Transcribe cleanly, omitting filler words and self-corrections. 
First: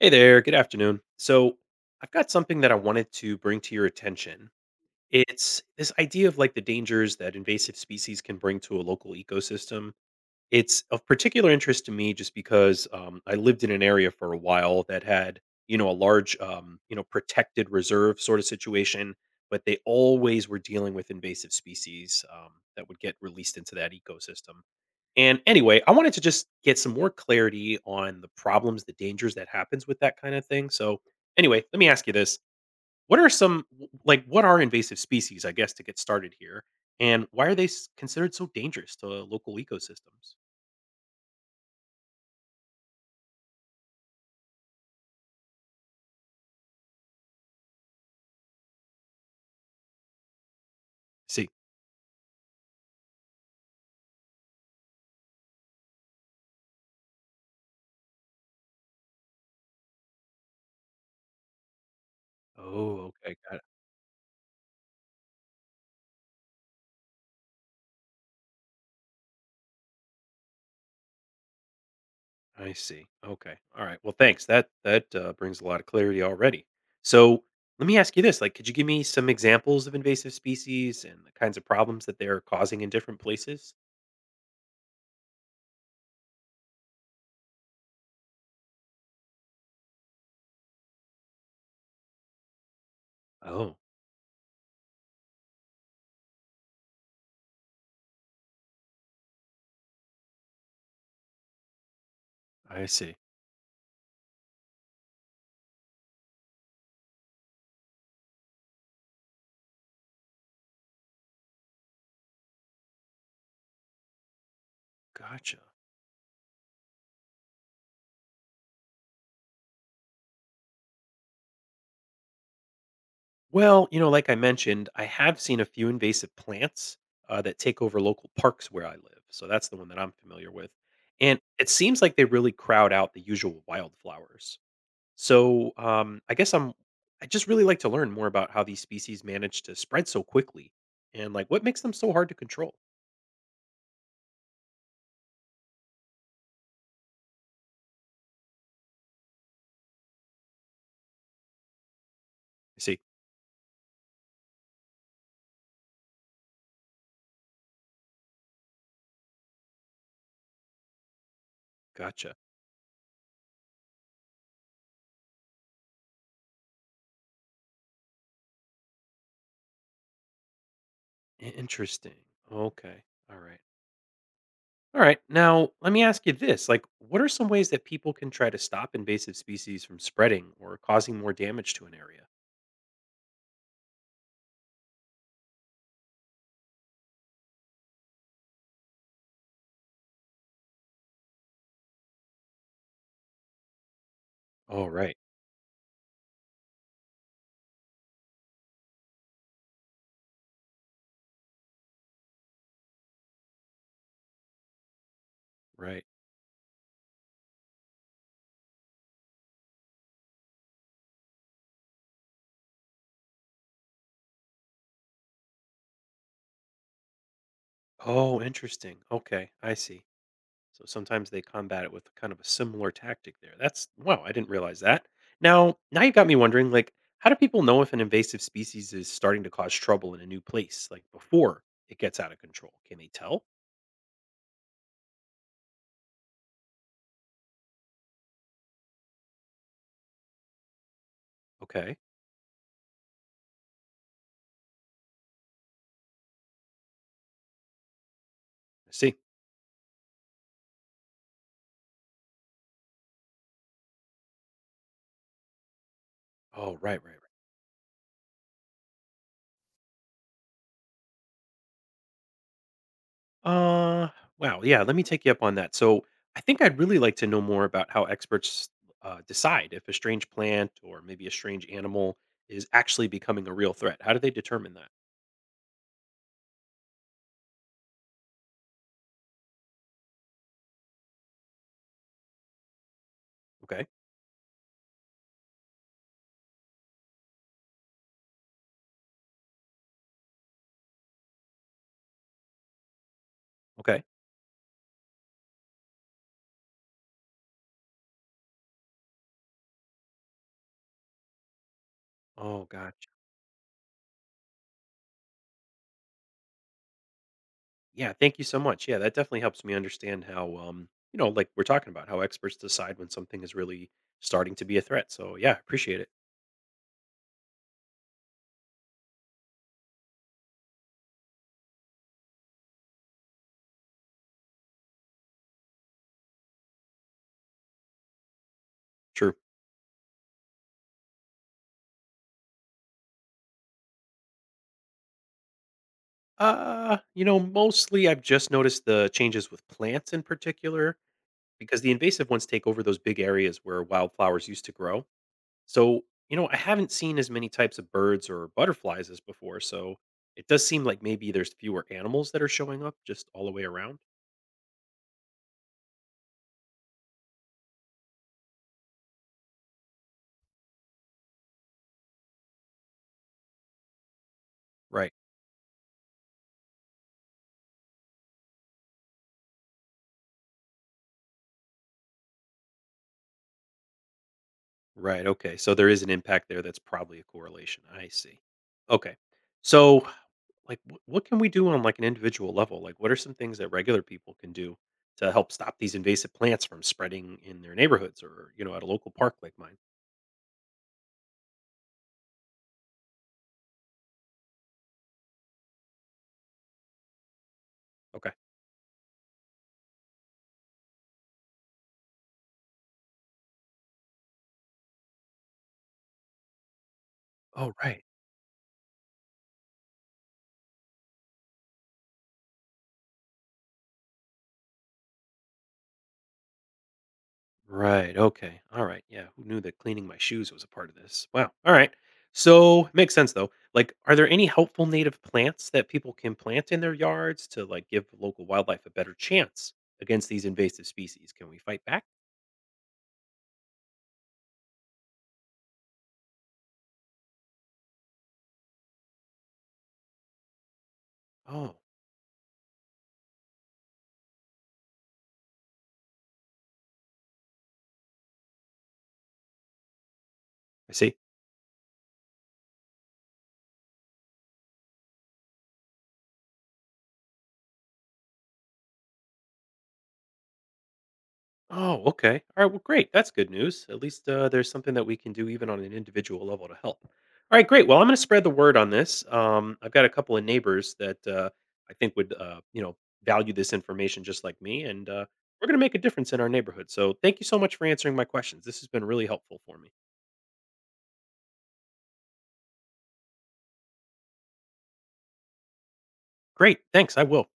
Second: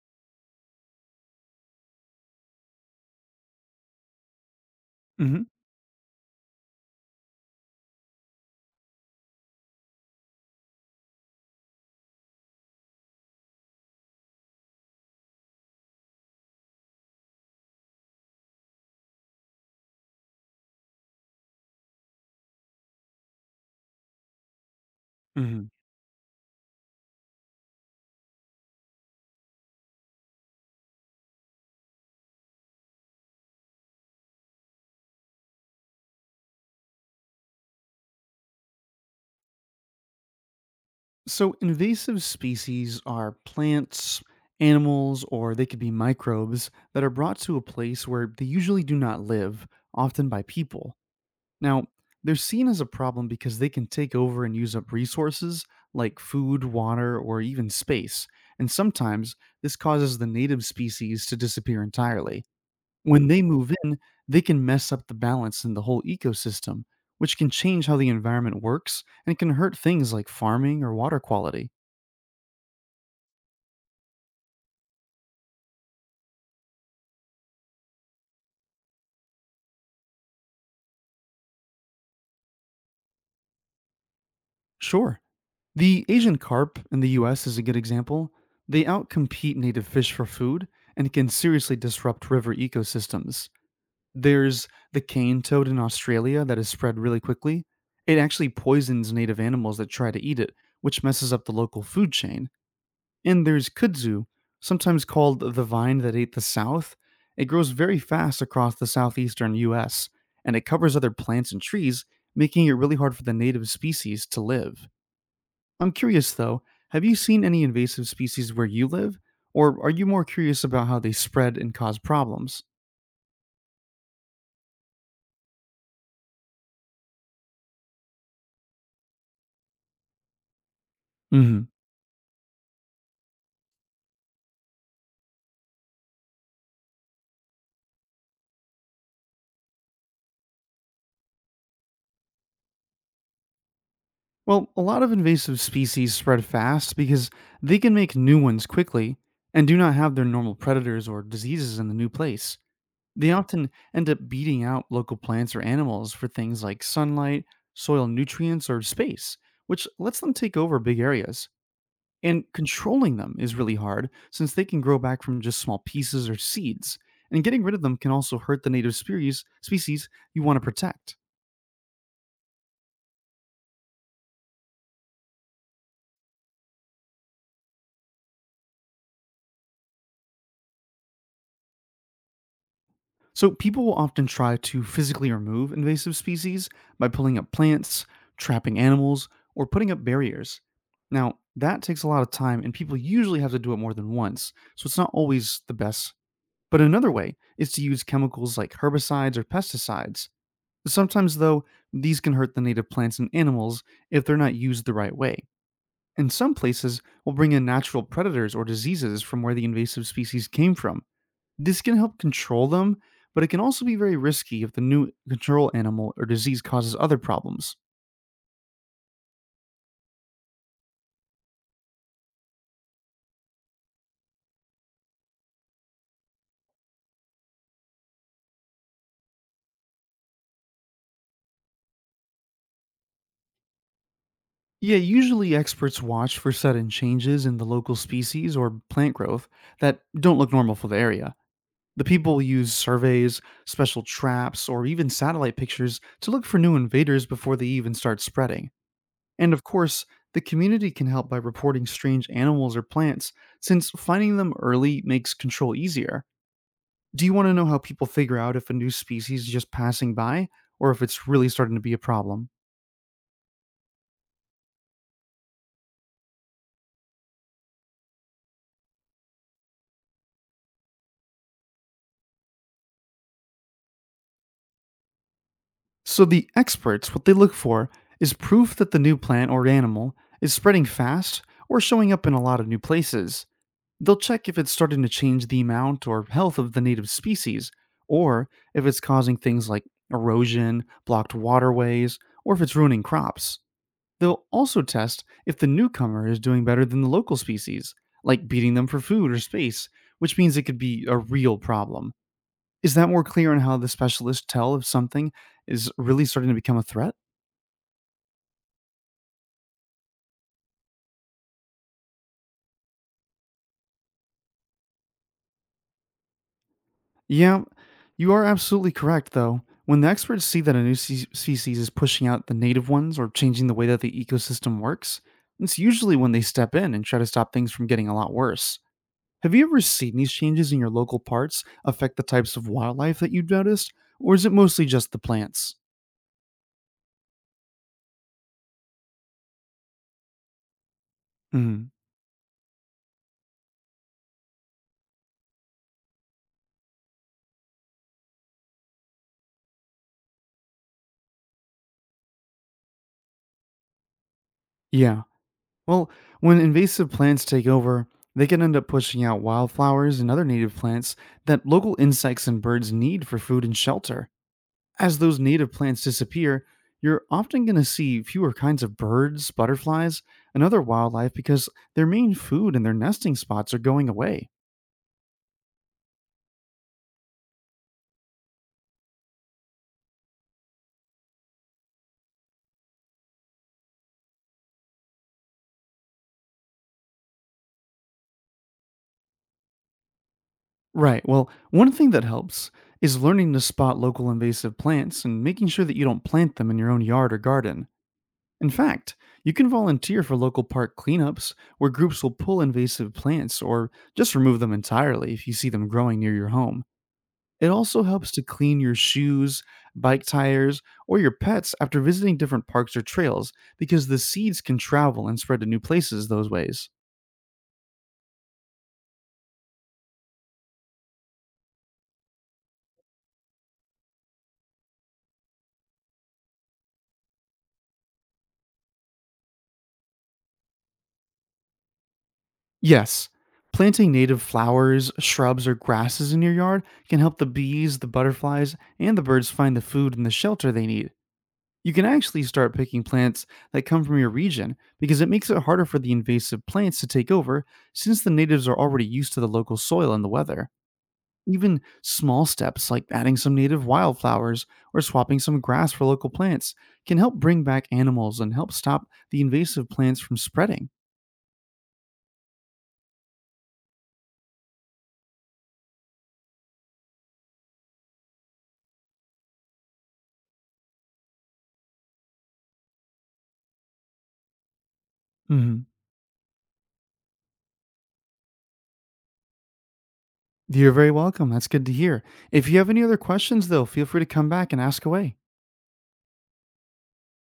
Hey there, good afternoon. So, I've got something that I wanted to bring to your attention. hmm It's this idea of like the dangers that invasive species can bring to a local ecosystem. It's of particular interest to me just because I lived in an area for a while that had, you know, a large, you know, protected reserve sort of situation, but they always were dealing with invasive species that would get released into that ecosystem. And hmm anyway, I wanted to just get some more clarity on the problems, the dangers that happens with that kind of thing. So anyway, let me ask you this. What are like what are invasive species, I guess to get started here? And why are they considered so dangerous to local ecosystems? So, invasive species are plants, animals, or they could be microbes that are brought to a place where they usually do not live, often by people. See. Now, they're seen as a problem because they can take over and use up resources like food, water, or even space. And sometimes this causes the native species to disappear entirely. Oh, When okay. they Got it. move in, they can mess up the balance in the whole ecosystem, which can change how the environment works and can hurt things like farming or water quality. I see. Okay. All right. Well, thanks. That brings a lot of clarity already. So, let me ask you this. Like, could you give me some examples of invasive species and the kinds of problems that they're causing in different places? Sure, the Asian carp in the US is a good example. They outcompete native fish for food and can seriously disrupt river ecosystems. Oh, There's the cane toad in Australia that has spread really quickly. It actually poisons native animals that try to eat it, which messes up the local food chain. I see. And there's kudzu, sometimes called the vine that ate the South. It grows very fast across the southeastern US, and it covers other plants and trees, making it really hard for the native species to live. Gotcha. I'm curious though, have you seen any invasive species where you live? Or are you more curious about how they spread and cause problems? Well, you know, like I mentioned, I have seen a few invasive plants that take over local parks where I live. So that's the one that I'm familiar with. And Hmm. it seems like they really crowd out the usual wildflowers. So I just really like to learn more about how these species manage to spread so quickly and like what makes them so hard to control. Well, a lot of invasive species spread fast because they can make new ones quickly and do not have their normal predators or diseases in the new place. I see. They often end up beating out local plants or animals for things like sunlight, soil nutrients, or space, which lets them take over big areas. Gotcha. And controlling them is really hard since they can grow back from just small pieces or seeds, and getting rid of them can also hurt the native species you want to protect. Interesting. Okay. All right. All right. Now, let me ask you this. Like, what are some ways that people can try to stop invasive species from spreading or causing more damage to an area? So, people will often try to physically remove invasive species by pulling up plants, trapping animals, or putting up barriers. Now, that takes a lot of time, and people usually have to do it more than once, Oh, so it's not right. always the best. But another way is to use chemicals like herbicides or pesticides. Sometimes, though, these can hurt the native plants and animals if they're not used the right way. Right. And some places will bring in natural predators or diseases from where the invasive species came from. This can help control them, but it can also be very risky if the new control animal or disease causes other problems. Oh, interesting. Okay. I see. So sometimes they combat it with kind of a similar tactic there. That's, wow, I didn't realize that. Now you got me wondering, like, how do people know if an invasive species is starting to cause trouble in a new place, like before it gets out of control? Can they tell? Yeah, usually experts watch for sudden changes in the local species or plant growth that don't look normal for the area. Okay. The people use surveys, special traps, or even satellite pictures to look for new invaders before they even start spreading. I see. And of course, the community can help by reporting strange animals or plants, since finding them early makes control easier. Oh, right, right. Do you want to know how people figure out if a new species is just passing by or if it's really starting to be a problem? Uh, wow. Yeah, let me take you up on that. So, I think I'd really like to know more about how experts decide if a strange plant or maybe a strange animal is actually becoming a real threat. How do they determine that? So, the experts, what they look for is proof that the new plant or animal is spreading fast or showing up in a lot of new places. Okay. They'll check if it's starting to change the amount or health of the native species, or if it's causing things like erosion, blocked waterways, or if it's ruining crops. Okay. They'll also test if the newcomer is doing better than the local species, like beating them for food or space, which means it could be a real problem. Oh, Is gotcha. that more clear on how the specialists tell if something is really starting to become a threat? Yeah. Thank you so much. Yeah, that definitely helps me understand how, you know, like we're talking about how experts decide when something is really starting to be a threat. So, yeah, appreciate it. Yeah, you are absolutely correct, though. When the experts see that a new species is pushing out the native ones or changing the way that the ecosystem works, it's usually when they step in and try to stop things from getting a lot worse. True. Have you ever seen these changes in your local parts affect the types of wildlife that you've noticed, or is it mostly just the plants? You know, mostly I've just noticed the changes with plants in particular, because Mhm. the invasive ones take over those big areas where wildflowers used to grow. So, you know, I haven't seen as many types of birds or butterflies as before, so it does seem like maybe there's fewer animals that are showing up just all the way around. Yeah. Well, when invasive plants take over, they can end up pushing out wildflowers and other native plants that local insects and birds need for food and shelter. Right. As those native plants disappear, you're often going to see fewer kinds of birds, butterflies, and other wildlife because their main food and their nesting spots are going away. Right. Okay. So there is an impact there that's probably a correlation. I see. Okay. So like what can we do on like an individual level? Like what are some things that regular people can do to help stop these invasive plants from spreading in their neighborhoods or, you know, at a local park like mine? Right. Well, one thing that helps is learning to spot local invasive plants and making sure that you don't plant them in your own yard or garden. Okay. In fact, you can volunteer for local park cleanups where groups will pull invasive plants or just remove them entirely if you see them growing near your home. It Oh, right. also helps to clean your shoes, bike tires, or your pets after visiting different parks or trails because the seeds can travel and spread to new places those ways. Right. Okay. All right. Yeah. Who knew that cleaning my shoes was a part of this? Wow. All right. So makes sense though. Like, are there any helpful native plants that people can plant in their yards to like give local wildlife a better chance against these invasive species? Can we fight back? Yes. Planting native flowers, shrubs, or grasses in your yard can help the bees, the butterflies, and the birds find the food and the shelter they need. Oh, You can actually start picking plants that come from your region because it makes it harder for the invasive plants to take over since the natives are already used to the local soil and the weather. I see. Even small steps like adding some native wildflowers or swapping some grass for local plants can help bring back animals and help stop the invasive plants from spreading. Oh, okay. All right. Well, great. That's good news. At least there's something that we can do even on an individual level to help. All right, great. Well, I'm going to spread the word on this. I've got a couple of neighbors that I think would, you know, value this information just like me, and we're going to Mhm. make a difference in our neighborhood. So, thank you so much for answering my questions. This has been really helpful for me. You're very welcome. That's good to hear. If you have any other questions, though, feel free to come back and ask away. Great. Thanks. I will.